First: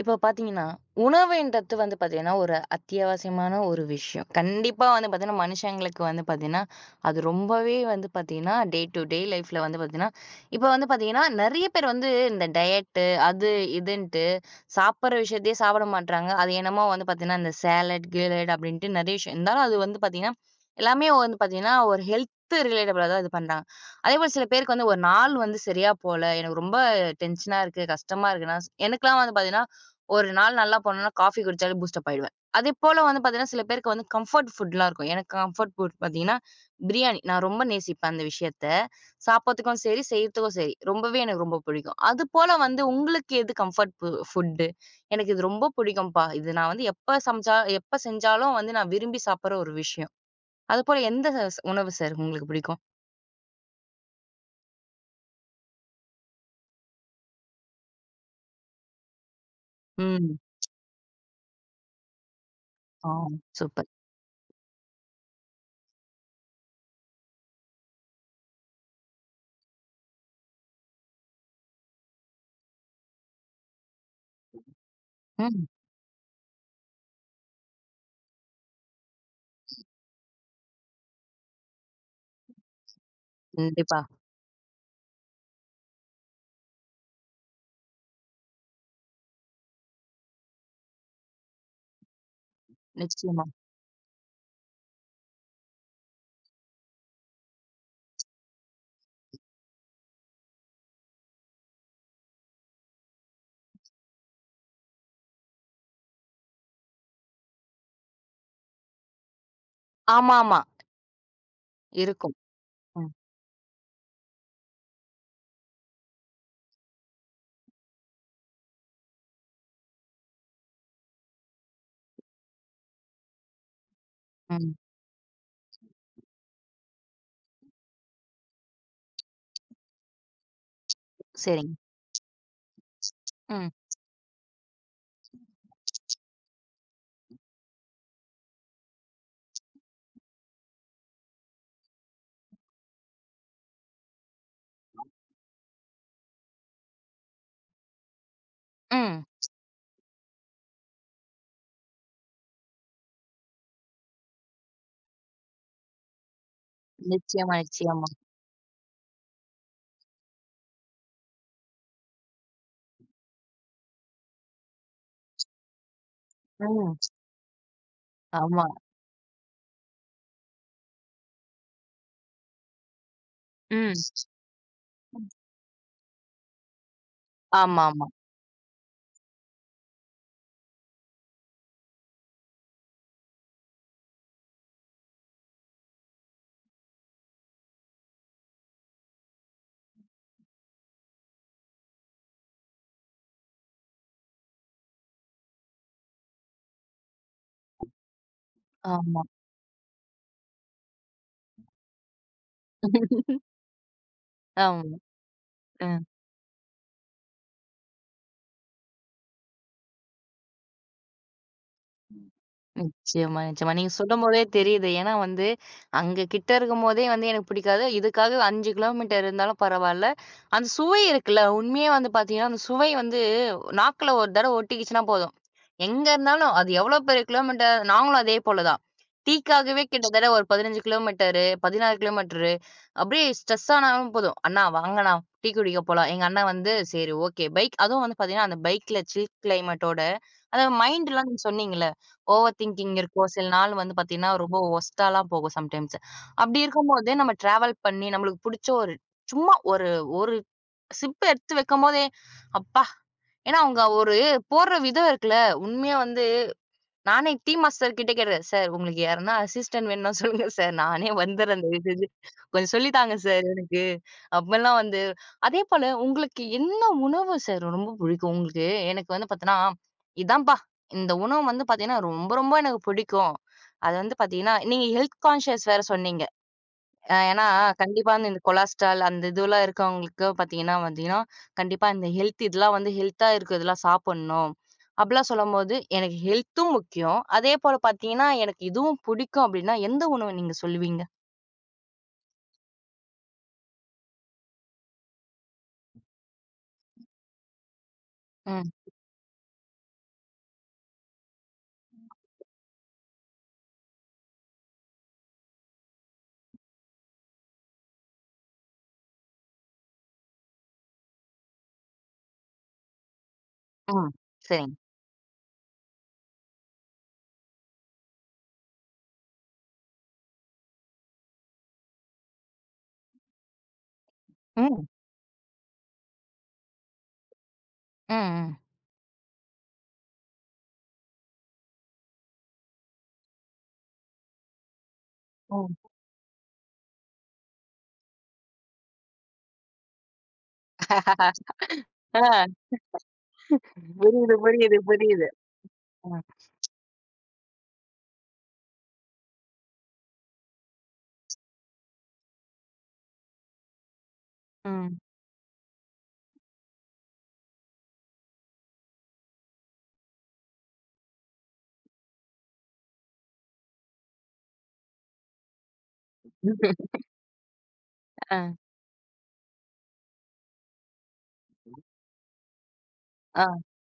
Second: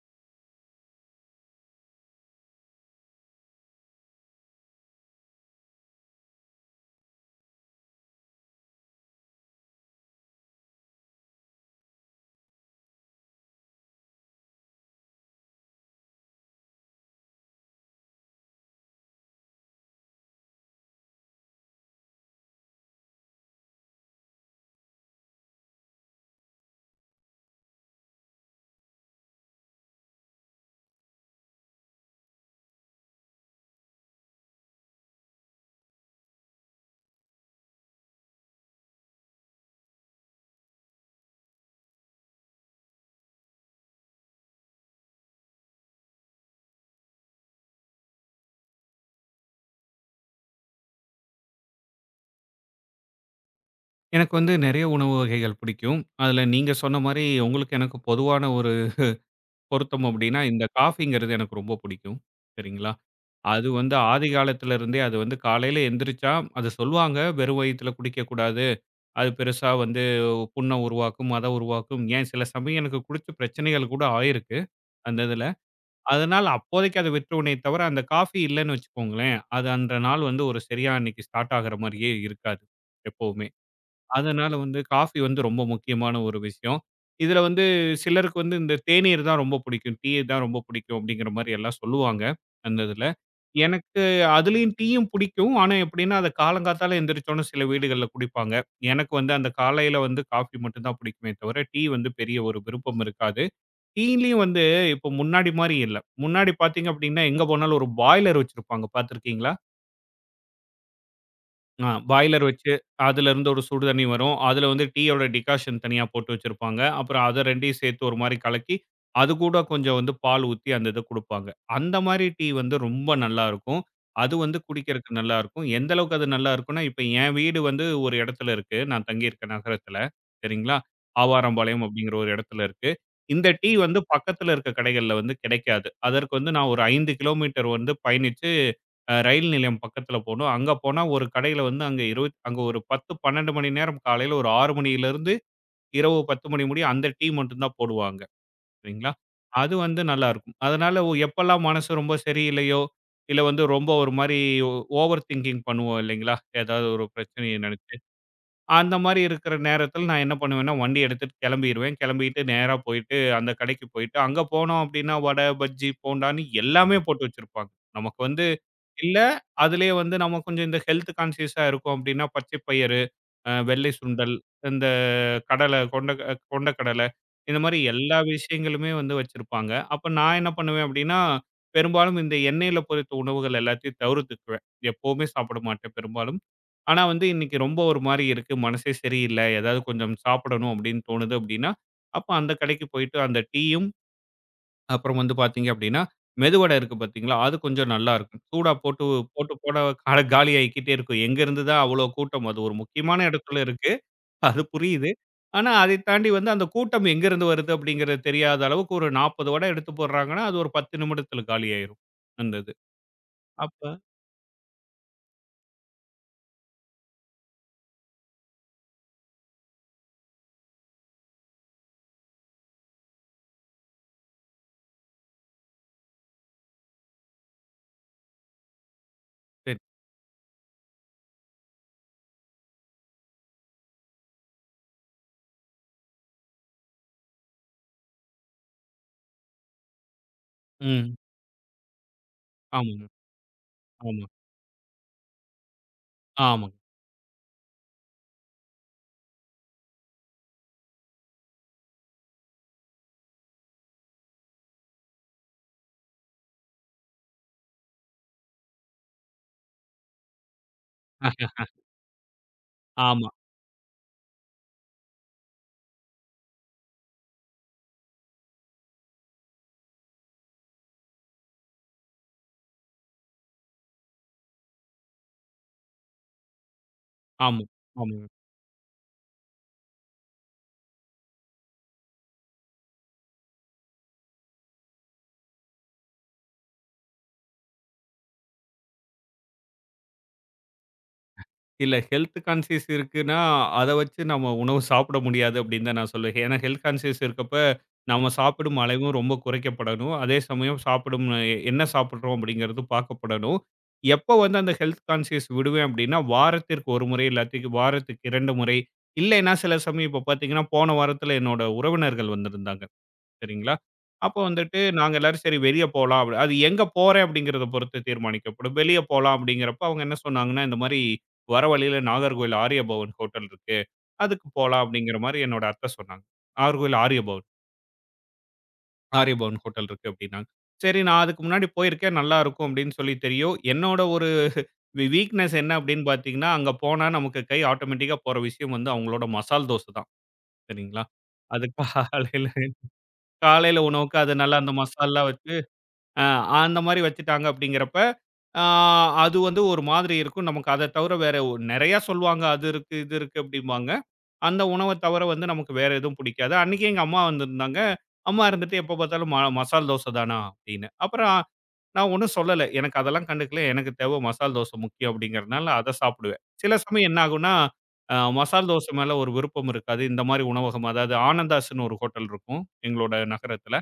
இப்போ பார்த்தீங்கன்னா, உணவுன்றது வந்து பார்த்தீங்கன்னா, ஒரு அத்தியாவசியமான ஒரு விஷயம். கண்டிப்பா வந்து பார்த்தீங்கன்னா, மனுஷங்களுக்கு வந்து பார்த்தீங்கன்னா, அது ரொம்பவே வந்து பார்த்தீங்கன்னா, டே டூ டே லைஃப்ல வந்து பார்த்தீங்கன்னா, இப்போ வந்து பார்த்தீங்கன்னா, நெறைய பேர் வந்து இந்த டயட்டு அது இதுன்ட்டு சாப்பிடுற விஷயத்தையே சாப்பிட மாட்றாங்க. அது என்னமோ வந்து பார்த்தீங்கன்னா, இந்த சேலட், கீலட் அப்படின்ட்டு நெறைய விஷயம். இருந்தாலும் அது வந்து பார்த்தீங்கன்னா, எல்லாமே வந்து பார்த்தீங்கன்னா, ஒரு ஹெல்த் ரிலேட்டபிளா தான் இது பண்றாங்க. அதேபோல சில பேருக்கு வந்து ஒரு நாள் வந்து சரியா போல. எனக்கு ரொம்ப டென்ஷனா இருக்கு, கஷ்டமா இருக்குன்னா எனக்கெல்லாம் வந்து பார்த்தீங்கன்னா, ஒரு நாள் நல்லா போனேன்னா, காஃபி குடிச்சாலே பூஸ்டப் ஆயிடுவேன். அதேபோல வந்து பார்த்தீங்கன்னா, சில பேருக்கு வந்து கம்ஃபோர்ட் ஃபுட்லாம் இருக்கும். எனக்கு கம்ஃபோர்ட் ஃபுட் பார்த்தீங்கன்னா, பிரியாணி. நான் ரொம்ப நேசிப்பேன் அந்த விஷயத்த. சாப்பாட்டுக்கும் சரி, செய்யறதுக்கும் சரி. ரொம்பவே எனக்கு ரொம்ப பிடிக்கும். அதுபோல வந்து உங்களுக்கு எது கம்ஃபோர்ட் ஃபுட்டு? எனக்கு இது ரொம்ப பிடிக்கும்ப்பா. இது நான் வந்து எப்ப சமைச்சா எப்ப செஞ்சாலும் வந்து நான் விரும்பி சாப்பிடுற ஒரு விஷயம். அதுபோல எந்த உணவு சார் உங்களுக்கு பிடிக்கும்? எனக்கு வந்து நெறைய உணவு வகைகள் பிடிக்கும். அதுல நீங்க சொன்ன மாரி உங்களுக்கு எனக்கு பொதுவான ஒரு பொருத்தம் ம். அப்டின்னா, இந்த காஃபிங்கிறது எனக்கு ரொம்ப பிடிக்கும். சரிங்களா? ஆ, அது சூப்பர். வந்து ஆதி காலத்துல இருந்தே அது வந்து காலையில எந்திரிச்சா அது சொல்லுவாங்க வெறும் வயித்துல குடிக்கக்கூடாது. அது பெருசா வந்து புண்ண உருவாக்கும், மத உருவாக்கும். ஏன் சில சமயம் எனக்கு குடிச்சு பிரச்சனைகள் கூட ஆயிருக்கு அந்த இதுல. ம். அதனால அப்போதைக்கு அத விட்டுருவனே தவிர, அந்த காஃபி இல்லன்னு வச்சுக்கோங்களேன், அது அந்த நாள் வந்து ஒரு சரியா அன்னைக்கு ஸ்டார்ட் ஆகுற மாரியே இருக்காது எப்பவுமே. கண்டிப்பா. அதனால வந்து காஃபி வந்து ரொம்ப முக்கியமான ஒரு விஷயம். இதுல வந்து சிலருக்கு வந்து இந்த தேநீர் தான் ரொம்ப பிடிக்கும். டீ தான் ரொம்ப பிடிக்கும் அப்படிங்கிற மாரி எல்லாம் சொல்லுவாங்க, அந்த இதுல. நிச்சயமா. எனக்கு அதுலயும் டீயும் பிடிக்கும். ஆனா எப்படின்னா, அத காலங்காத்தால எந்திரிச்சோன சில வீடுகள்ல குடிப்பாங்க. எனக்கு வந்து அந்த காலையில வந்து காஃபி மட்டும் தான் பிடிக்குமே தவிர, டீ வந்து பெரிய ஒரு விருப்பம் இருக்காது. டீலயும் வந்து இப்போ முன்னாடி மாரி இல்ல. முன்னாடி பார்த்தீங்க அப்படின்னா, எங்க போனாலும் ஒரு பாய்லர் வச்சிருப்பாங்க பார்த்திருக்கீங்களா? ஆமாமா. ஆ இருக்கும். பாய்லர் வச்சு ம். அதுலேருந்து ஒரு சுடு தண்ணி வரும். அதுல வந்து டீயோட டிகாஷன் தனியா போட்டு வச்சிருப்பாங்க. அப்புறம் அத 2யும் சேர்த்து ஒரு மாரி கலக்கி, அது கூட கொஞ்சம் வந்து பால் ஊத்தி அந்த இத குடுப்பாங்க. அந்த மாரி டீ வந்து ரொம்ப நல்லாருக்கும். அது வந்து ம். குடிக்கிறதுக்கு நல்லாருக்கும். எந்த அளவுக்கு அது நல்லாருக்கும்னா, இப்ப என் வீடு வந்து ஒரு இடத்துல இருக்கு. நான் தங்கியிருக்க நகரத்துல. சரிங்களா? சரிங்க. ஆவாரம்பாளையம் அப்படிங்கிற ஒரு இடத்துல இருக்கு. இந்த டீ ம். வந்து பக்கத்துல இருக்க கடைகள்ல வந்து கிடைக்காது. அதற்கு வந்து நான் ஒரு 5 கிலோமீட்டர் வந்து பயணிச்சு ரயில் நிலையம் பக்கத்துல போணும். அங்க போனா ஒரு கடையில வந்து அங்க ஒரு 10, 12 மணி நேரம் காலையில ஒரு 6 மணியிலிருந்து இரவு 10 மணி முடிய அந்த டீ மட்டும் தான் போடுவாங்க. சரிங்களா? ம். அது வந்து நல்லாருக்கும். அதனால எப்பல்லாம் மனசு ரொம்ப சரியில்லையோ, இல்ல வந்து ரொம்ப ஒரு மாரி ஓ ஓவர் திங்கிங் பண்ணுவோம் இல்லைங்களா? ஏதாவது ஒரு நிச்சயமா, பிரச்சனைய நெனச்சு. நிச்சயமா. அந்த மாரி இருக்கிற நேரத்துல நான் என்ன பண்ணுவேன்னா, வண்டி எடுத்துட்டு கெளம்பிருவேன். கெளம்பிட்டு நேரா போயிட்டு அந்த கடைக்கு போயிட்டு, அங்க போனோம் அப்டின்னா வடை, பஜ்ஜி, போண்டான்னு எல்லாமே ம். போட்டு வச்சிருப்பாங்க. நமக்கு வந்து ஆமா. இல்ல, அதிலேயே வந்து நம்ம கொஞ்சம் இந்த ஹெல்த் கான்ஷியஸா இருக்கோம் அப்படின்னா, பச்சை பயிறு, வெள்ளை ம். சுண்டல், இந்த கடலை, கொண்டைக்கடலை இந்த மாரி ஆமாமா. எல்லா விஷயங்களுமே வந்து வச்சிருப்பாங்க. அப்ப நான் என்ன பண்ணுவேன் அப்படின்னா, பெரும்பாலும் இந்த எண்ணெயில பொரித்த உணவுகள் எல்லாத்தையும் தவிர்த்துக்குவேன். எப்பவுமே சாப்பிட மாட்டேன் பெரும்பாலும். ஆனா வந்து இன்னைக்கு ரொம்ப ஒரு மாரி இருக்கு, மனசே சரியில்ல, ஏதாவது கொஞ்சம் சாப்பிடணும் அப்படின்னு தோணுது அப்படின்னா, அப்ப அந்த கடைக்கு போயிட்டு அந்த டீயும் அப்புறம் வந்து பார்த்தீங்க அப்படின்னா, மெதுவடை இருக்கு பார்த்தீங்களா? அது கொஞ்சம் நல்லாருக்கும். சூடா போட்டு ஆமா. போட்டு போட கால காலி ஆயிக்கிட்டே இருக்கும். எங்கேருந்து தான் அவ்வளோ கூட்டம்? அது ஒரு முக்கியமான இடத்துல இருக்கு. அது ஆமா. ஆமா. புரியுது. ஆனா, அ. அதைத் தாண்டி வந்து அந்த கூட்டம் எங்கேருந்து வருது அப்படிங்கிறது தெரியாத அளவுக்கு ஒரு 40 வடை எடுத்து போடுறாங்கன்னா, அது ஒரு 10 நிமிடத்துல காலியாயிரும். அந்த இது. நிச்சயமா, நிச்சயமா. அப்ப நீங்க சொல்லும்போதே தெரியுது. ஏன்னா வந்து, அங்க கிட்ட இருக்கும்போதே வந்து எனக்கு பிடிக்காது. இதுக்காக 5 கிலோமீட்டர் இருந்தாலும் பரவால்ல. அந்த சுவை இருக்குல்ல, உண்மையே வந்து பார்த்தீங்கன்னா, அந்த சுவை வந்து நாக்குல ஒரு தடவ ஒட்டிக்கிச்சுன்னா போதும். எங்க இருந்தாலும் அது எவ்வளோ பெரிய கிலோமீட்டர், நாங்களும் அதே போல தான். சரி. டீக்காகவே கிட்டத்தட்ட ஒரு 15 கிலோமீட்டரு, 16 கிலோமீட்டரு அப்படியே ஸ்ட்ரெஸ் ஆனாலும் போதும். "அண்ணா வாங்கண்ணா, டீ குடிக்க போலாம்." எங்க அண்ணா வந்து, "சரி ஓகே." பைக் அதுவும் வந்து பார்த்தீங்கன்னா, அந்த பைக்ல சில் கிளைமேட்டோட, அந்த ம். மைண்ட்லாம் நீங்க சொன்னீங்கல்ல, ஓவர் திங்கிங் ஆமாங்க. இருக்கும். சில நாள் வந்து ஆமா. பார்த்தீங்கன்னா, ரொம்ப வொர்ஸ்ட்டாலாம் போகும் சம்டைம்ஸ். அப்படி ஆமாங்க. இருக்கும்போது நம்ம டிராவல் பண்ணி நம்மளுக்கு புடிச்ச ஒரு சும்மா ஒரு ஒரு சிப் எடுத்து வைக்கும்போதே, அப்பா! ஏன்னா அவங்க ஒரு போடுற விதம் இருக்குல்ல, உண்மையா வந்து நானே டீ மாஸ்டர் கிட்ட கேட்டேன். சார் உங்களுக்கு யாருன்னா அசிஸ்டன்ட் வேணும்னா சொல்லுங்க சார். நானே வந்துர்றேன் தயவு செஞ்சு. கொஞ்சம் சொல்லி ஆஹா, தாங்க ஆமா. சார் எனக்கு. அப்பலாம் வந்து அதே போல உங்களுக்கு என்ன உணவு சார் ரொம்ப பிடிக்கும் உங்களுக்கு? எனக்கு வந்து பார்த்தீங்கன்னா, இதான்ப்பா இந்த உணவு வந்து பார்த்தீங்கன்னா, ரொம்ப ரொம்ப எனக்கு பிடிக்கும். அது வந்து பார்த்தீங்கன்னா, நீங்க ஹெல்த் கான்ஷியஸ் வேற சொன்னீங்க. அ ஏன்னா, ஆமா. ஆமா. கண்டிப்பா ஆமாங்க. வந்து இந்த கொலஸ்ட்ரால் அந்த இதுவெல்லாம் இருக்கவங்களுக்கு பார்த்தீங்கன்னா பார்த்தீங்கன்னா, கண்டிப்பா இந்த ஹெல்த் இதெல்லாம் வந்து ஹெல்த்தா இருக்கிறதெல்லாம் சாப்பிடணும். அப்படிலாம் சொல்லும்போது, எனக்கு ஹெல்த்தும் முக்கியம். அதேபோல பார்த்தீங்கன்னா, எனக்கு இதுவும் பிடிக்கும் அப்படின்னா, எந்த உணவு நீங்க சொல்லுவீங்க? இல்ல ஹெல்த் கான்ஷியஸ் இருக்குன்னா, அத வச்சு நம்ம உணவு சாப்பிட முடியாது அப்படின்னு தான் நான் சொல்லுவேன். ஏன்னா ஹெல்த் கான்ஷியஸ் இருக்கப்ப, நம்ம ம், சாப்பிடும் அளவும் ரொம்ப குறைக்கப்படணும். அதே சமயம் சாப்பிடும் என்ன சாப்பிடுறோம் அப்படிங்கிறது பார்க்கப்படணும். எப்போ வந்து அந்த ஹெல்த் கான்ஷியஸ் விடுவேன் அப்படின்னா, வாரத்திற்கு 1 முறை இல்லாட்டி வாரத்துக்கு 2 முறை, இல்லைன்னா சில சமயம் இப்போ பார்த்தீங்கன்னா, போன வாரத்தில என்னோட உறவினர்கள் வந்திருந்தாங்க. சரிங்களா? ம். அப்போ சரிங்க. வந்துட்டு நாங்க எல்லாரும் சரி வெளிய போலாம். அப்படி அது எங்க போறேன் அப்படிங்கிறத பொறுத்து தீர்மானிக்கப்படும். வெளிய போலாம் அப்படிங்கிறப்ப அவங்க என்ன சொன்னாங்கன்னா, இந்த மாரி வர வழியில நாகர்கோவில் ஆரியபவன் ஹோட்டல் இருக்கு. அதுக்கு போலாம் ம், அப்படிங்கிற மாரி என்னோட அத்தை சொன்னாங்க. நாகர்கோவில் ஆரியபவன். ம், ம். ஆரியபவன் ஹோட்டல் இருக்கு அப்படின்னாங்க. சரி நான் அதுக்கு முன்னாடி போயிருக்கேன். நல்லாருக்கும் அப்படின்னு சொல்லி தெரியும். என்னோட ஒரு வீக்னஸ் என்ன ம். அப்படின்னு பார்த்தீங்கன்னா, அங்க போனா நமக்கு கை ஆட்டோமேட்டிக்கா போற விஷயம் வந்து அவங்களோட மசால் தோசை தான். சரிங்களா? அது ஆ, காலையில காலையில உணவுக்கு அது புரியுது, நல்லா அந்த புரியுது, மசால்லாம் புரியுது. வச்சு ம், அ அந்த மாரி வச்சுட்டாங்க அப்படிங்கிறப்ப, ஆ அது வந்து ஒரு மாதிரி இருக்கும். நமக்கு அத தவிர வேற நெறையா சொல்லுவாங்க. அது இருக்கு, இது இருக்கு அப்படிம்பாங்க. அந்த உணவ ம். தவிர வந்து நமக்கு வேற எதுவும் பிடிக்காது. அன்னைக்கு எங்க அம்மா வந்திருந்தாங்க. அம்மா இருந்துட்டு எப்ப பார்த்தாலும் மசால் தோசை தானா அப்படின்னு. அப்புறம் நான் ஒண்ணும் சொல்லல. எனக்கு அதெல்லாம் கண்டுக்கல. எனக்கு தேவ மசால் தோசை முக்கியம் அப்படிங்கிறதுனால அத சாப்பிடுவேன். சில சமயம் என்ன ஆகும்னா, ஆ, மசால் தோசை மேல ஒரு விருப்பம் இருக்காது. இந்த மாரி உணவகம் அதாவது ஆனந்தாஸ்ன்னு ஒரு ஹோட்டல் இருக்கும், எங்களோட ஆ, நகரத்துல.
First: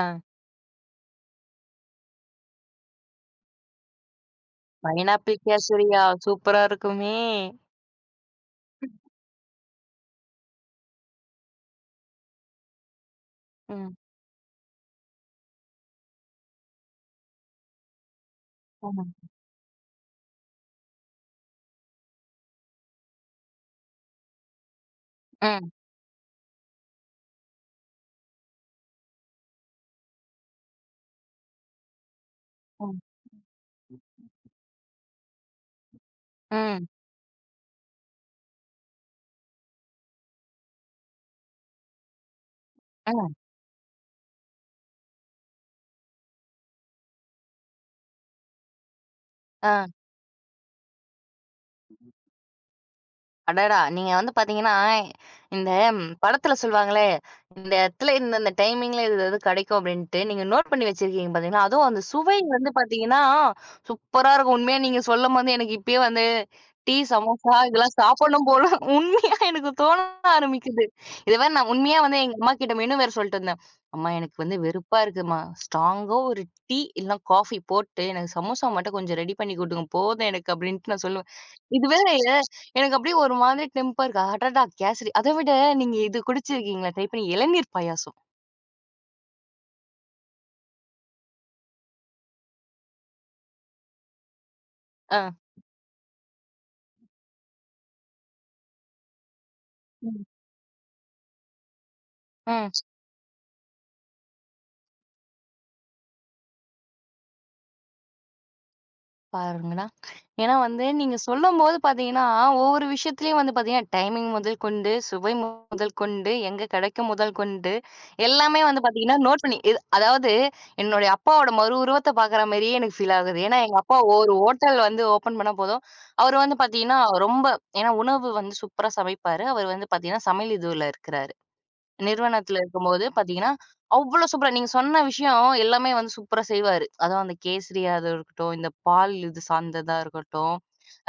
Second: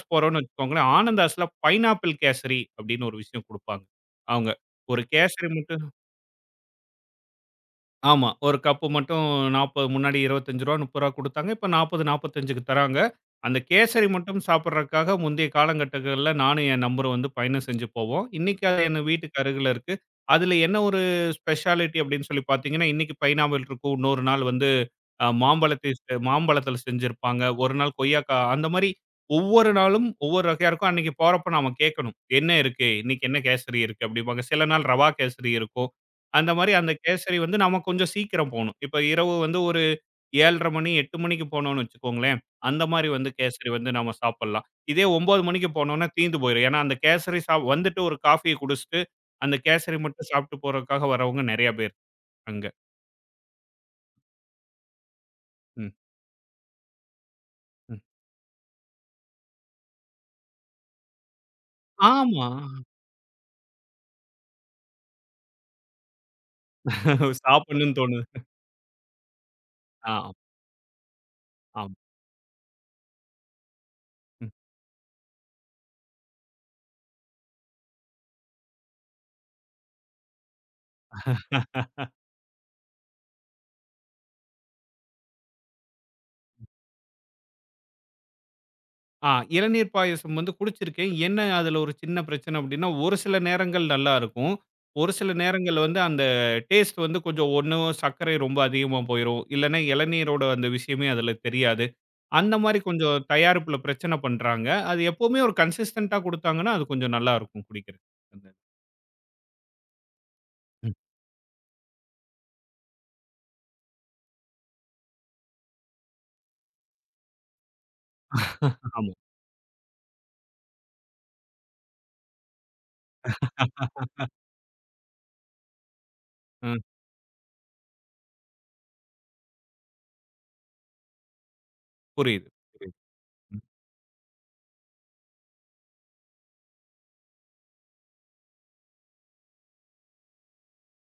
ஆ. போறோம்ன்னு வச்சுக்கோங்களேன். ஆனந்தாஸ்ல பைனாப்பிள் கேசரி அப்படின்னு ஒரு விஷயம் குடுப்பாங்க. அவங்க. ஒரு பைனாப்பிள் கேசரி மட்டும் கேசரியா? சூப்பரா இருக்குமே! ஆமா. ஒரு கப்பு மட்டும் 40 முன்னாடி ரூ. 25 ரூ. 30 குடுத்தாங்க. இப்ப 40, 45க்கு தராங்க. அந்த ம், கேசரி மட்டும் சாப்பிடுறதுக்காக முந்தைய காலங்கட்டங்கள்ல நானும் என் நண்பரும் வந்து பயணம் செஞ்சு போவோம். இன்னைக்கு அது எங்க ம், ம், வீட்டுக்கு அருகில இருக்கு. அதுல என்ன ஒரு ஸ்பெஷாலிட்டி அப்படின்னு சொல்லி பார்த்தீங்கன்னா, இன்னைக்கு பைனாப்பிள் இருக்கும். இன்னொரு நாள் வந்து அ ம், மாம்பழத்தை செ மாம்பழத்தில செஞ்சிருப்பாங்க. ஒரு நாள் கொய்யாக்கா அந்த மாரி ஒவ்வொரு நாளும் ஒவ்வொரு வகையா இருக்கும். அன்னைக்கு போறப்ப நாம கேட்கணும். என்ன இருக்கு? ம், இன்னைக்கு என்ன கேசரி இருக்கு? அப்படிம்பாங்க. சில நாள் ரவா கேசரி இருக்கும். அந்த மாரி அந்த கேசரி வந்து நாம கொஞ்சம் சீக்கிரம் போணும். இப்ப இரவு வந்து ஒரு 7:30 மணி, 8 மணிக்கு போனோம்னு வச்சுக்கோங்களேன். அந்த மாரி வந்து ம். கேசரி வந்து நாம சாப்பிடலாம். இதே 9 மணிக்கு போனோம்னா தீந்து போயிரும். ஏன்னா அந்த கேசரி வந்துட்டு ஒரு காஃபிய குடிச்சுட்டு, அந்த ஆ. கேசரி மட்டும் சாப்பிட்டு போறதுக்காக வரவங்க நெறைய பேர் அங்க. அடடா! நீங்க வந்து பார்த்தீங்கன்னா, இந்த ம், படத்துல சொல்லுவாங்களே, இந்த ம். இடத்துல இந்த இந்த டைமிங்ல இது இது கிடைக்கும் அப்டின்ட்டு, நீங்க நோட் பண்ணி வச்சிருக்கீங்க பார்த்தீங்களா, அதுவும் அந்த சுவை ஆமா. வந்து பார்த்தீங்கன்னா, சூப்பரா இருக்கும். உண்மையா நீங்க சொல்லும்போது எனக்கு இப்பயே வந்து டீ, சமோசா இதெல்லாம் சாப்பிடணும்னு தோணுது. சாப்பிடணும் போல உண்மையா எனக்கு தோண ஆ, ஆரம்பிக்குது. இது வேற நான் ஆமா. உண்மையா வந்து எங்க அம்மா கிட்ட மெனு வேற சொல்லிட்டு இருந்தேன். அம்மா எனக்கு வந்து வெறுப்பா இருக்கும்மா. ஸ்ட்ராங்கா ஒரு டீ இல்லனா காஃபி போட்டு எனக்கு சமோசா மட்டும் கொஞ்சம் ரெடி பண்ணி குடுங்க போதும் எனக்கு அப்டின்ட்டு நான் சொல்லுவேன். இது வேற எனக்கு அப்படியே ஒரு மாதிரி டெம்பர். அடடா! கேசரி. அத விட நீங்க இது குடிச்சிருக்கீங்களா? ட்ரை பண்ணி இளநீர் பாயாசம். ஆ இளநீர் பாயாசம் வந்து குடிச்சிருக்கேன். என்ன அதுல ஒரு சின்ன பிரச்சனை அப்டின்னா, ஒரு சில நேரங்கள் நல்லா இருக்கும். ஒரு ஆ. சில நேரங்கள்ல வந்து அந்த டேஸ்ட் வந்து கொஞ்சம் ஒண்ணு சர்க்கரை ரொம்ப அதிகமா போயிரும். இல்லன்னா ம். இளநீரோட அந்த விஷயமே அதுல தெரியாது. அந்த ம். மாரி கொஞ்சம் தயாரிப்புல பிரச்சனை பண்றாங்க. அது எப்பவுமே ஒரு கன்சிஸ்டன்ட்டா குடுத்தாங்கன்னா, அது கொஞ்சம் நல்லா இருக்கும் குடிக்கிறதுக்கு. அந்த பாருங்களா! ஏன்னா வந்து நீங்க சொல்லும்போது பார்த்தீங்கன்னா, ஒவ்வொரு விஷயத்துலயும் வந்து பார்த்தீங்கன்னா, டைமிங் முதல் கொண்டு, சுவை முதல் கொண்டு, எங்க கிடைக்கும் முதல் கொண்டு, எல்லாமே வந்து ஆமா. பார்த்தீங்கன்னா, நோட் பண்ணி இது அதாவது என்னுடைய அப்பாவோட மறு உருவத்த பார்க்குற மாரியே எனக்கு ஃபீல் ஆகுது. ஏன்னா எங்க அப்பா ஒரு ஹோட்டல் வந்து ஓப்பன் பண்ணா போதும், அவரு வந்து ம். பார்த்தீங்கன்னா, ரொம்ப ஏன்னா உணவு வந்து சூப்பரா சமைப்பாரு. அவரு வந்து பார்த்தீங்கன்னா, சமையல் இதுல இருக்கிறாரு. புரியுது, நிறுவனத்துல புரியுது. இருக்கும்போது பார்த்தீங்கன்னா, ம். அவ்ளோ சூப்பரா நீங்க சொன்ன விஷயம் எல்லாமே வந்து சூப்பரா செய்வாரு. அதுவும் அந்த கேசரியா அது இருக்கட்டும், இந்த பால் இது சார்ந்ததா இருக்கட்டும்,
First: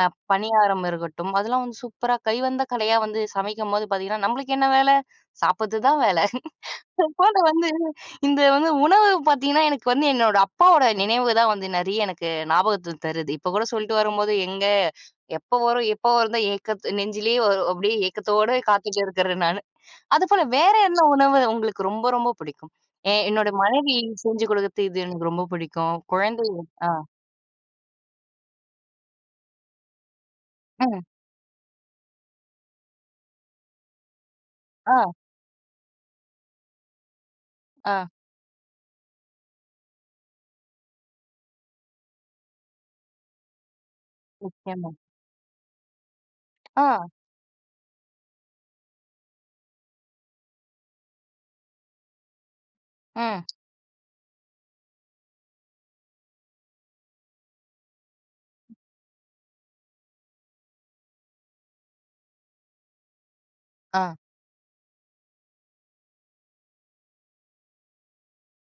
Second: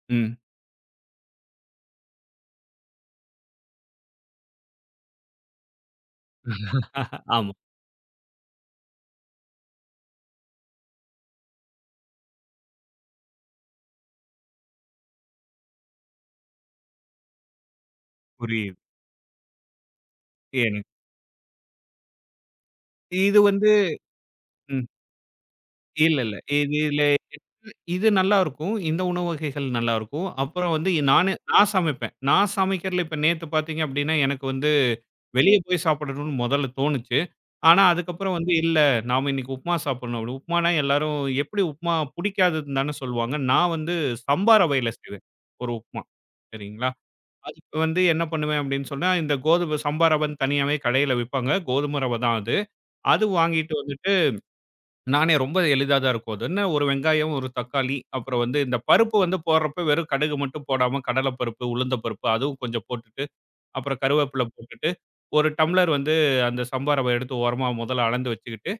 அ ம். பணியாரம் இருக்கட்டும், அதெல்லாம் வந்து சூப்பரா கைவந்த கலையா வந்து சமைக்கும்போது பார்த்தீங்கன்னா, நம்மளுக்கு என்ன வேல? சாப்பிடுறது தான் வேல. போல ஆமா. வந்து இந்த வந்து உணவு பார்த்தீங்கன்னா, எனக்கு வந்து என்னோட அப்பாவோட நினைவு தான் வந்து நெறைய எனக்கு ஞாபகத்த தருது. இப்ப கூட சொல்லிட்டு வரும்போது, "எங்க எப்போ வரும்? எப்போ வரும்?" தான் ஏக்கத் நெஞ்சிலேயே ஒரு அப்படியே ஏக்கத்தோட புரியுது. காத்துட்டு இருக்கிறேன் நானு. அதுபோல வேற எனக்கு என்ன உணவு உங்களுக்கு ரொம்ப, ரொம்ப பிடிக்கும்? இது என்னோட வந்து மனைவி செஞ்சு ம். குடுக்கறது இது எனக்கு ரொம்ப பிடிக்கும். இல்ல, இல்ல. குழந்தை. இது ஆ, இதுல இது நல்லாருக்கும். இந்த உணவு வகைகள் நல்லாருக்கும். அப்புறம் வந்து ம், நான் சமைப்பேன். நான் சமைக்கிறதுல இப்ப நேத்து பார்த்தீங்க அப்டின்னா, எனக்கு வந்து ஆ, வெளிய போய் சாப்பிடணும்னு மொதல்ல தோணுச்சு. ஆனா ஆ, அதுக்கப்புறம் வந்து இல்ல நாம இன்னைக்கு உப்மா சாப்பிடணும் அப்டி. உப்மானா எல்லாரும் எப்டி உப்மா புடிக்காதுன்னு தானே சொல்லுவாங்க. நான் வந்து சம்பா நிச்சயமா. ரவையில செய்வேன் ஒரு உப்மா. ஆ, சரிங்களா? அதுக்கு வந்து என்ன பண்ணுவேன் அப்டின்னு சொன்னா, இந்த கோதுமை சம்பா ரவைன்னு தனியாவே கடையில விப்பாங்க. கோதுமை ரவை தான் அது. அது ம், வாங்கிட்டு வந்துட்டு நானே ரொம்ப எளிதா தான் இருக்கும். அது என்ன ஒரு வெங்காயம், ஒரு தக்காளி, அப்புறம் வந்து இந்த பருப்பு வந்து போடுறப்ப வெறும் கடுகு மட்டும் போடாம கடலை பருப்பு, உளுந்த பருப்பு அதுவும் கொஞ்சம் போட்டுட்டு, அப்புறம் ஆ, கருவேப்பிலை போட்டுட்டு, ஒரு டம்ளர் வந்து அந்த சம்பா ரவை எடுத்து ஓரமா முதல்ல அளந்து வச்சுக்கிட்டு,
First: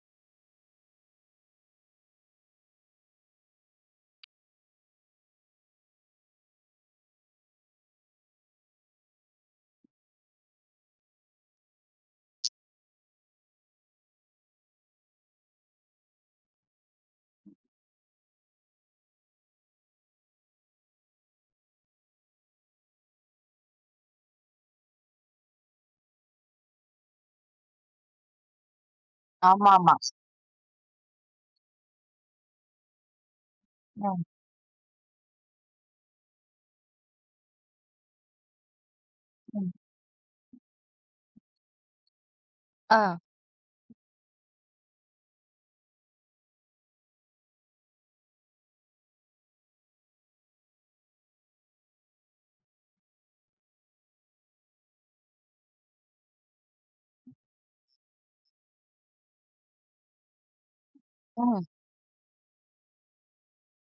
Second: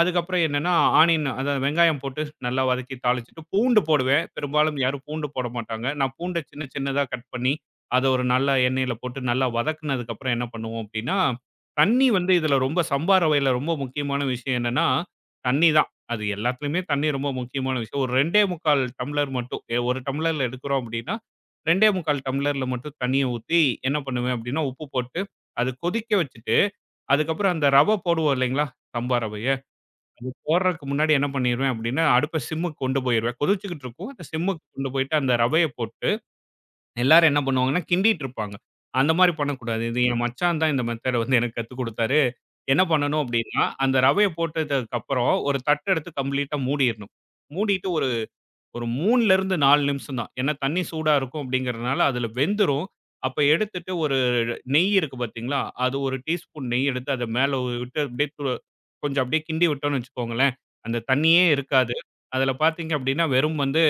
அதுக்கப்புறம் என்னன்னா, ஆனியன் அதான் வெங்காயம் போட்டு நல்லா வதக்கி தாளிச்சுட்டு, பூண்டு போடுவேன். பெரும்பாலும் யாரும் பூண்டு போட மாட்டாங்க. நான் பூண்ட சின்ன சின்னதா கட் பண்ணி, அத ஒரு நல்ல எண்ணெயில போட்டு நல்லா வதக்குனதுக்கப்புறம் என்ன பண்ணுவோம் அப்டின்னா, தண்ணி வந்து இதுல ரொம்ப சம்பா ரவையில ரொம்ப முக்கியமான விஷயம் என்னன்னா, தண்ணி தான். அது எல்லாத்துலயுமே தண்ணி ரொம்ப முக்கியமான விஷயம். ஒரு 2 1/4 டம்ளர் மட்டும். 1 டம்ளர்ல எடுக்கிறோம் அப்டின்னா, 2 1/4 டம்ளர்ல மட்டும் தண்ணிய ஊத்தி என்ன பண்ணுவேன் அப்டின்னா, உப்பு போட்டு, அது கொதிக்க வச்சுட்டு, அதுக்கப்புறம் அந்த ரவ போடுவோம் இல்லைங்களா? சம்பா ரவை. ஆமாமா. இது போடுறதுக்கு முன்னாடி என்ன பண்ணிருவேன் அப்படின்னா, அடுப்ப சிம்முக்கு கொண்டு போயிருவேன். கொதிச்சுக்கிட்டு இருக்கும். ம், அந்த சிம்முக்கு கொண்டு போயிட்டு அந்த ரவைய போட்டு, எல்லாரும் என்ன பண்ணுவாங்கன்னா, கிண்டிட்டு இருப்பாங்க. அந்த மாரி ம், பண்ணக்கூடாது. இது என் மச்சான் தான் இந்த மெத்தேட வந்து எனக்கு கத்துக் குடுத்தாரு. என்ன ஆ, பண்ணணும் அப்படின்னா, அந்த ரவைய போட்டதுக்கு அப்புறம் ஒரு தட்டு எடுத்து கம்ப்ளீட்டா மூடிறணும். மூடிட்டு ஒரு ஒரு 3ல இருந்து 4 நிமிஷம் தான். ஏன்னா தண்ணி சூடா இருக்கும் அப்படிங்கிறதுனால, அதுல வெந்துரும். அப்ப எடுத்துட்டு ஒரு நெய் இருக்கு பார்த்தீங்களா, அது 1 டீஸ்பூன் நெய் எடுத்து அத மேல விட்டு அப்படியே கொஞ்சம் அப்படியே கிண்டி விட்டோம்னு வச்சுக்கோங்களேன், அந்த தண்ணியே ம், இருக்காது. அதில பார்த்தீங்க அப்படின்னா, வெறும் வந்து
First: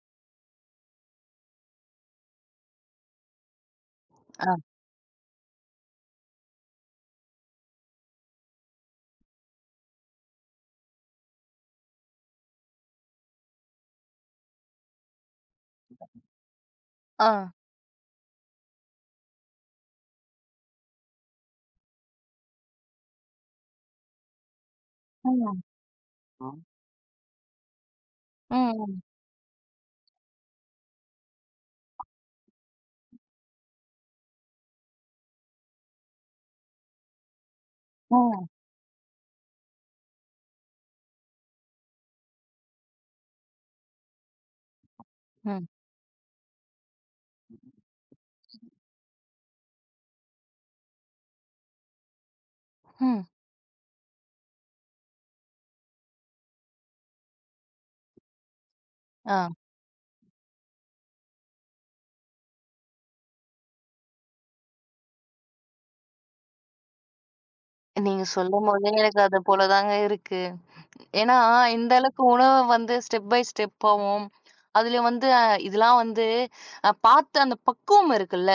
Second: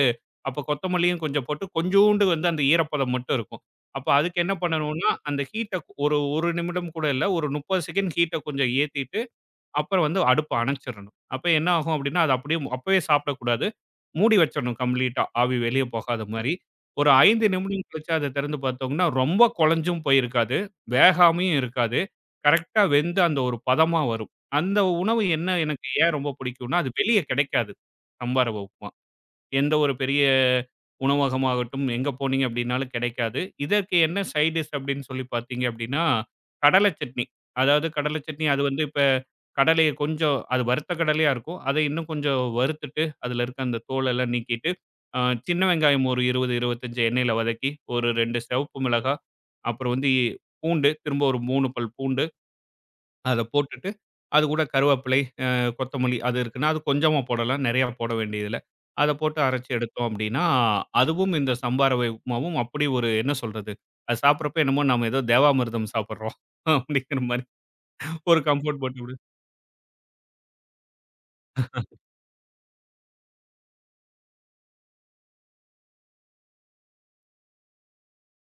அப்ப கொத்தமல்லியும் கொஞ்சம் போட்டு கொஞ்சூண்டு வந்து அந்த ஈரப்பதம் மட்டும் இருக்கும். அப்ப அதுக்கு என்ன ஆ, பண்ணணும்னா, அந்த ஹீட்ட ஒரு 1 நிமிடம் கூட இல்ல, ஒரு 30 செகண்ட் ஹீட்ட கொஞ்சம் ஏத்திட்டு அப்புறம் வந்து அடுப்ப அணைச்சிரணும். அப்ப என்ன ஆகும் அப்படின்னா, அது அப்படியே அப்பவே சாப்பிடக்கூடாது. மூடி வச்சிரணும் கம்ப்ளீட்டா. ஆவி வெளிய போகாத மாரி. ஒரு ஆ, 5 நிமிடம் கழிச்சு அத திறந்து பார்த்தோம்னா, ரொம்ப குழஞ்சும் போயிருக்காது. வேகாமையும் இருக்காது. கரெக்ட்டா வெந்து அந்த ஒரு பதமா வரும். அந்த உணவு என்ன ம், எனக்கு ஏன் ரொம்ப ம், பிடிக்கும்னா, அது வெளிய கிடைக்காது. சம்பார உப்புமா. எந்த ஒரு பெரிய உணவகமாகட்டும், எங்க போனீங்க அப்படின்னாலும் கிடைக்காது. இதற்கு என்ன சைட் டிஷ் அப்படின்னு சொல்லி பார்த்தீங்க அப்படின்னா, கடலை சட்னி. அதாவது கடலை சட்னி ம், அது வந்து இப்ப கடலைய கொஞ்சம் அது வறுத்த கடலையா இருக்கும். அதை இன்னும் கொஞ்சம் வறுத்துட்டு, அதில இருக்க அந்த தோல் எல்லாம் நீக்கிட்டு, அ சின்ன ம், வெங்காயம் ஒரு 20, 25 எண்ணெயில வதக்கி, ஒரு 2 சிவப்பு மிளகாய், அப்புறம் வந்து பூண்டு, திரும்ப ஒரு 3 பல் பூண்டு ம், அத போட்டுட்டு, அது கூட கருவேப்பிலை, அ கொத்தமல்லி அது இருக்குன்னா, அது கொஞ்சமா போடலாம். நெறையா போட வேண்டியதில்ல. அத போட்டு ஆ. அரைச்சு எடுத்தோம் அப்டின்னா, அதுவும் இந்த சம்பா ரவை உப்மாவும் அப்படி ஒரு என்ன சொல்றது? அது சாப்பிடுறப்ப என்னமோ நம்ம ஏதோ தேவாமிர்தம் சாப்பிடுறோம் அப்படிங்கிற மாரி நீங்க ஒரு கம்ஃபோர்ட் சொல்லும்போதே போட்டு விடு எனக்கு அது போல தாங்க இருக்கு. ஏன்னா, இந்த அளவுக்கு உணவ வந்து ஸ்டெப் பை ஸ்டெப்பாவும், அதுலயும் வந்து இதெல்லாம் வந்து அ பார்த்து அந்த பக்குவம் இருக்குல்ல.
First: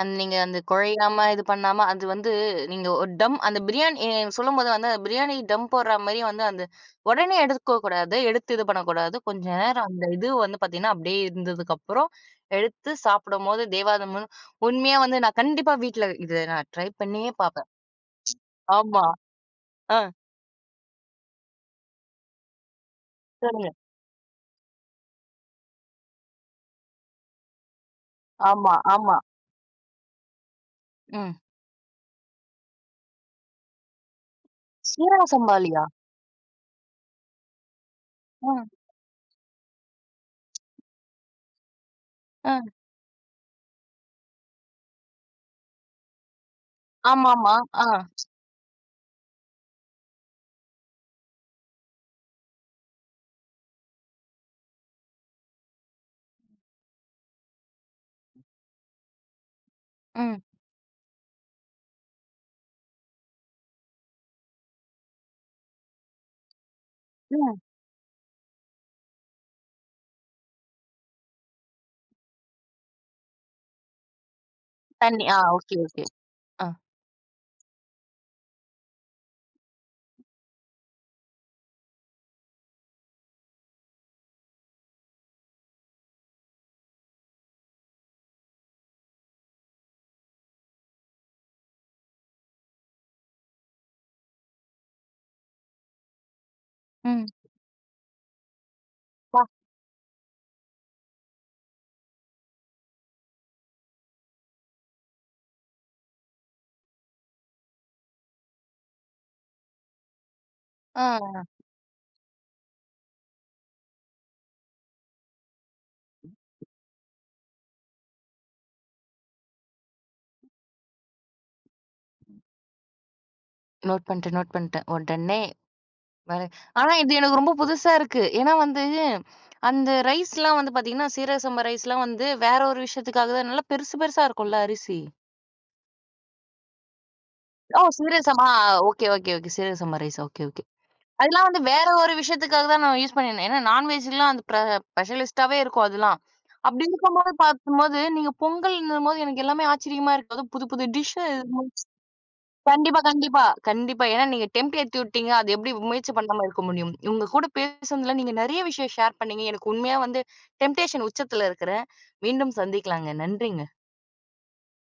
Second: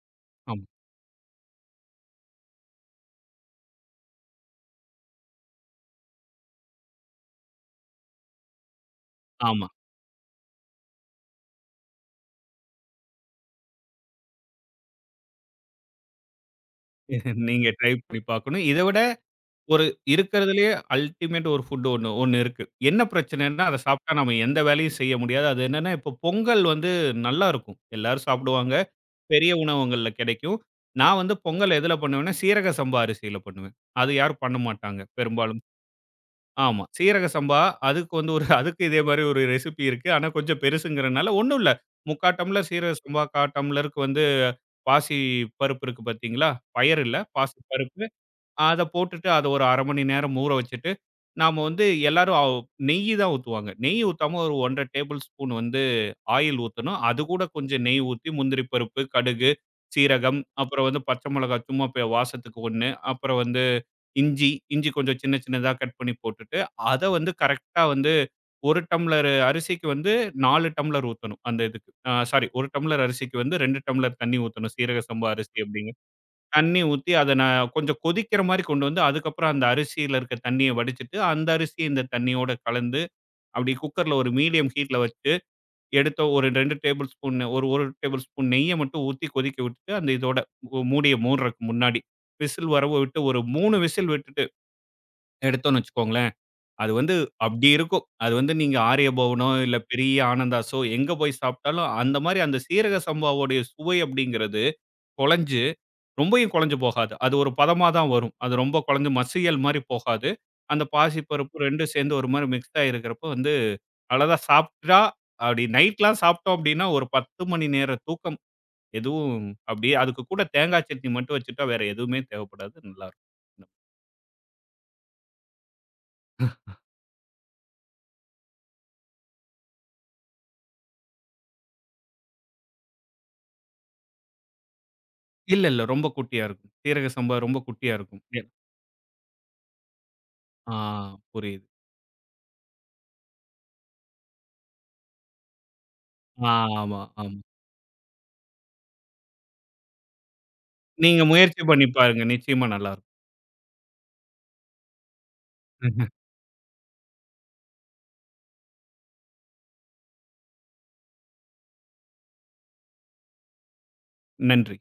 அந்த நீங்க அந்த ஆமா, குழையாம இது பண்ணாம, அது வந்து நீங்க ஒரு டம் அந்த பிரியாணி சொல்லும்போது வந்து அந்த பிரியாணி டம் போடுற மாரி வந்து அந்த உடனே எடுக்கக்கூடாது. எடுத்து இது பண்ணக்கூடாது. கொஞ்ச ஆமா. நேரம் அந்த இது வந்து பார்த்தீங்கன்னா, அப்படியே இருந்ததுக்கப்புறம் எடுத்து சாப்பிடும்போது தேவாதம்ன்னு உண்மையா வந்து நான் கண்டிப்பா வீட்ல இத நான் ட்ரை பண்ணியே நீங்க பார்ப்பேன். ட்ரை பண்ணி பார்க்கணும். இத விட ஆமா. ஒரு ஆ, இருக்கிறதுலயே அல்டிமேட் ஒரு ஃபுட் ஒண்ணு ஒண்ணு இருக்கு. என்ன பிரச்சனைன்னா, சொல்லுங்க. அத சாப்பிட்டா நம்ம எந்த வேலையும் செய்ய முடியாது. அது என்னன்னா, இப்போ பொங்கல் வந்து நல்லாருக்கும். எல்லாரும் ஆமா, சாப்பிடுவாங்க. ஆமா. பெரிய உணவகங்கள்ல கிடைக்கும். நான் ம். வந்து பொங்கல் எதுல பண்ணுவேன்னா, சீரக சம்பா அரிசியில பண்ணுவேன். அது யாரும் பண்ண மாட்டாங்க சீரக பெரும்பாலும். சம்பாலியா? ஆமா. சீரக சம்பா அதுக்கு வந்து ஒரு ம், அதுக்கு இதே மாரி ஒரு ரெசிபி இருக்கு. ஆனா கொஞ்சம் பெருசுங்கிறனால ஒண்ணும் இல்ல. 3/4 ம். டம்ளர் சீரக சம்பா, 1/4 டம்ளருக்கு வந்து பாசி பருப்பு இருக்கு பார்த்தீங்களா? பயறு இல்ல. ஆமாமா. பாசி ஆ. பருப்பு. அத போட்டுட்டு அத ஒரு 1/2 மணி நேரம் ஊற வச்சுட்டு, நாம வந்து எல்லாரும் நெய்யி தான் ஊத்துவாங்க. நெய் ஊத்தாம ஒரு 1 1/2 டேபிள் ஸ்பூன் வந்து ஆயில் ஊத்தணும். அது கூட கொஞ்சம் நெய் ஊத்தி முந்திரி பருப்பு, கடுகு, சீரகம், ம், அப்புறம் வந்து பச்சை மிளகாய் சும்மா வாசத்துக்கு 1, அப்புறம் வந்து இஞ்சி, இஞ்சி கொஞ்சம் சின்ன சின்னதா கட் பண்ணி போட்டுட்டு, அத வந்து ம். கரெக்ட்டா வந்து 1 டம்ளர் அரிசிக்கு வந்து 4 டம்ளர் ஊத்தணும் அந்த இதுக்கு. அ சாரி 1 டம்ளர் அரிசிக்கு வந்து 2 டம்ளர் தண்ணி ஊத்தணும். சீரக தண்ணி. சம்பா ஆ. அரிசி ஓகே, அப்படிங்க. ஓகே. ஆ. தண்ணி ஊத்தி அத நான் கொஞ்சம் கொதிக்கிற மாரி கொண்டு வந்து, அதுக்கப்புறம் அந்த அரிசியில இருக்க தண்ணிய வடிச்சுட்டு, அந்த அரிசிய இந்த தண்ணியோட கலந்து, அப்படி குக்கர்ல ஒரு மீடியம் ஹீட்ல வச்சு எடுத்த ஒரு 2 டேபிள் ஸ்பூன் ஒரு 1 டேபிள் ஸ்பூன் நெய்ய மட்டும் ஊத்தி கொதிக்க விட்டுட்டு, அந்த இதோட மூ- மூடிய மூடுறக்கு முன்னாடி, விசில் வரவு விட்டு ஒரு 3 விசில் விட்டுட்டு எடுத்தோம்னு வச்சுக்கோங்களேன், அது வந்து ம். அப்படி இருக்கும். அது வந்து நீங்க ஆரிய பா. பவனோ, இல்ல பெரிய ஆனந்தாஸோ எங்க போய் சாப்பிட்டாலும் அந்த மாரி அந்த சீரக சம்பாவோடைய சுவை அப்படிங்கிறது குழஞ்சு ரொம்பயும் குழஞ்சு போகாது. அது ஒரு பதமா தான் வரும். அது ரொம்ப குழஞ்சு மசியல் மாரி போகாது. அந்த பாசி ஆ. பருப்பு 2 சேர்ந்து ஒரு மாரி மிக்ஸ் ஆயிருக்கிறப்ப வந்து அவ்வளவு தான் சாப்பிட்டா அப்படி நைட்லாம் சாப்பிட்டோம் அப்படின்னா, ஒரு 10 மணி நேர தூக்கம். எதுவும் அப்படியே அதுக்கு கூட தேங்காய் சட்னி மட்டும் வச்சுட்டா வேற எதுவுமே தேவைப்படாது. நல்லாருக்கும். நோட் பண்ணிட்டேன், நோட் பண்ணிட்டேன். உடனே வர ஆனா இது எனக்கு ரொம்ப புதுசா இருக்கு. ஏன்னா வந்து, அந்த ரைஸ்லாம் வந்து பாத்தீங்கன்னா, சீரக சம்பா ரைஸ்லாம் வந்து வேற ஒரு விஷயத்துக்காக தான் நல்லா பெருசு பெருசா இருக்கும்ல அரிசி. இல்ல, இல்ல. ரொம்ப குட்டியா இருக்கும். சீரக சம்பா ரொம்ப ஓ! குட்டியா சீரக இருக்கும். சம்பா ஓகே, ஓகே, ஓகே. சீரக சம்பா ரைஸ். Okay, okay. ஆ அதெல்லாம் வந்து புரியுது. வேற ஒரு விஷயத்துக்காக தான் நான் யூஸ் பண்ணியிருந்தேன். ஏன்னா நான்வெஜ்லாம் அந்த ஸ்பெஷலிஸ்ட்டாவே இருக்கும் அதெல்லாம். ஆ, அப்படி ஆமா, ஆமா. இருக்கும்போது பார்க்கும்போது, நீங்க பொங்கல்ன்னும்போது எனக்கு எல்லாமே ஆச்சரியமா இருக்கு. அதுவும் புது புது நீங்க டிஷ்ஷு முயற்சி பண்ணி பாருங்க. நிச்சயமா கண்டிப்பா, நல்லாருக்கும். கண்டிப்பா. கண்டிப்பா. ஏன்னா நீங்க டெம்ப் ஏத்தி விட்டீங்க. அது எப்படி முயற்சி பண்ணாம இருக்க முடியும்? உங்க கூட பேசுனதுல நீங்க நெறைய விஷயம் ஷேர் பண்ணீங்க. எனக்கு உண்மையா வந்து டெம்ப்டேஷன் உச்சத்துல இருக்கிறேன். மீண்டும் சந்திக்கலாங்க. நன்றிங்க. நன்றி.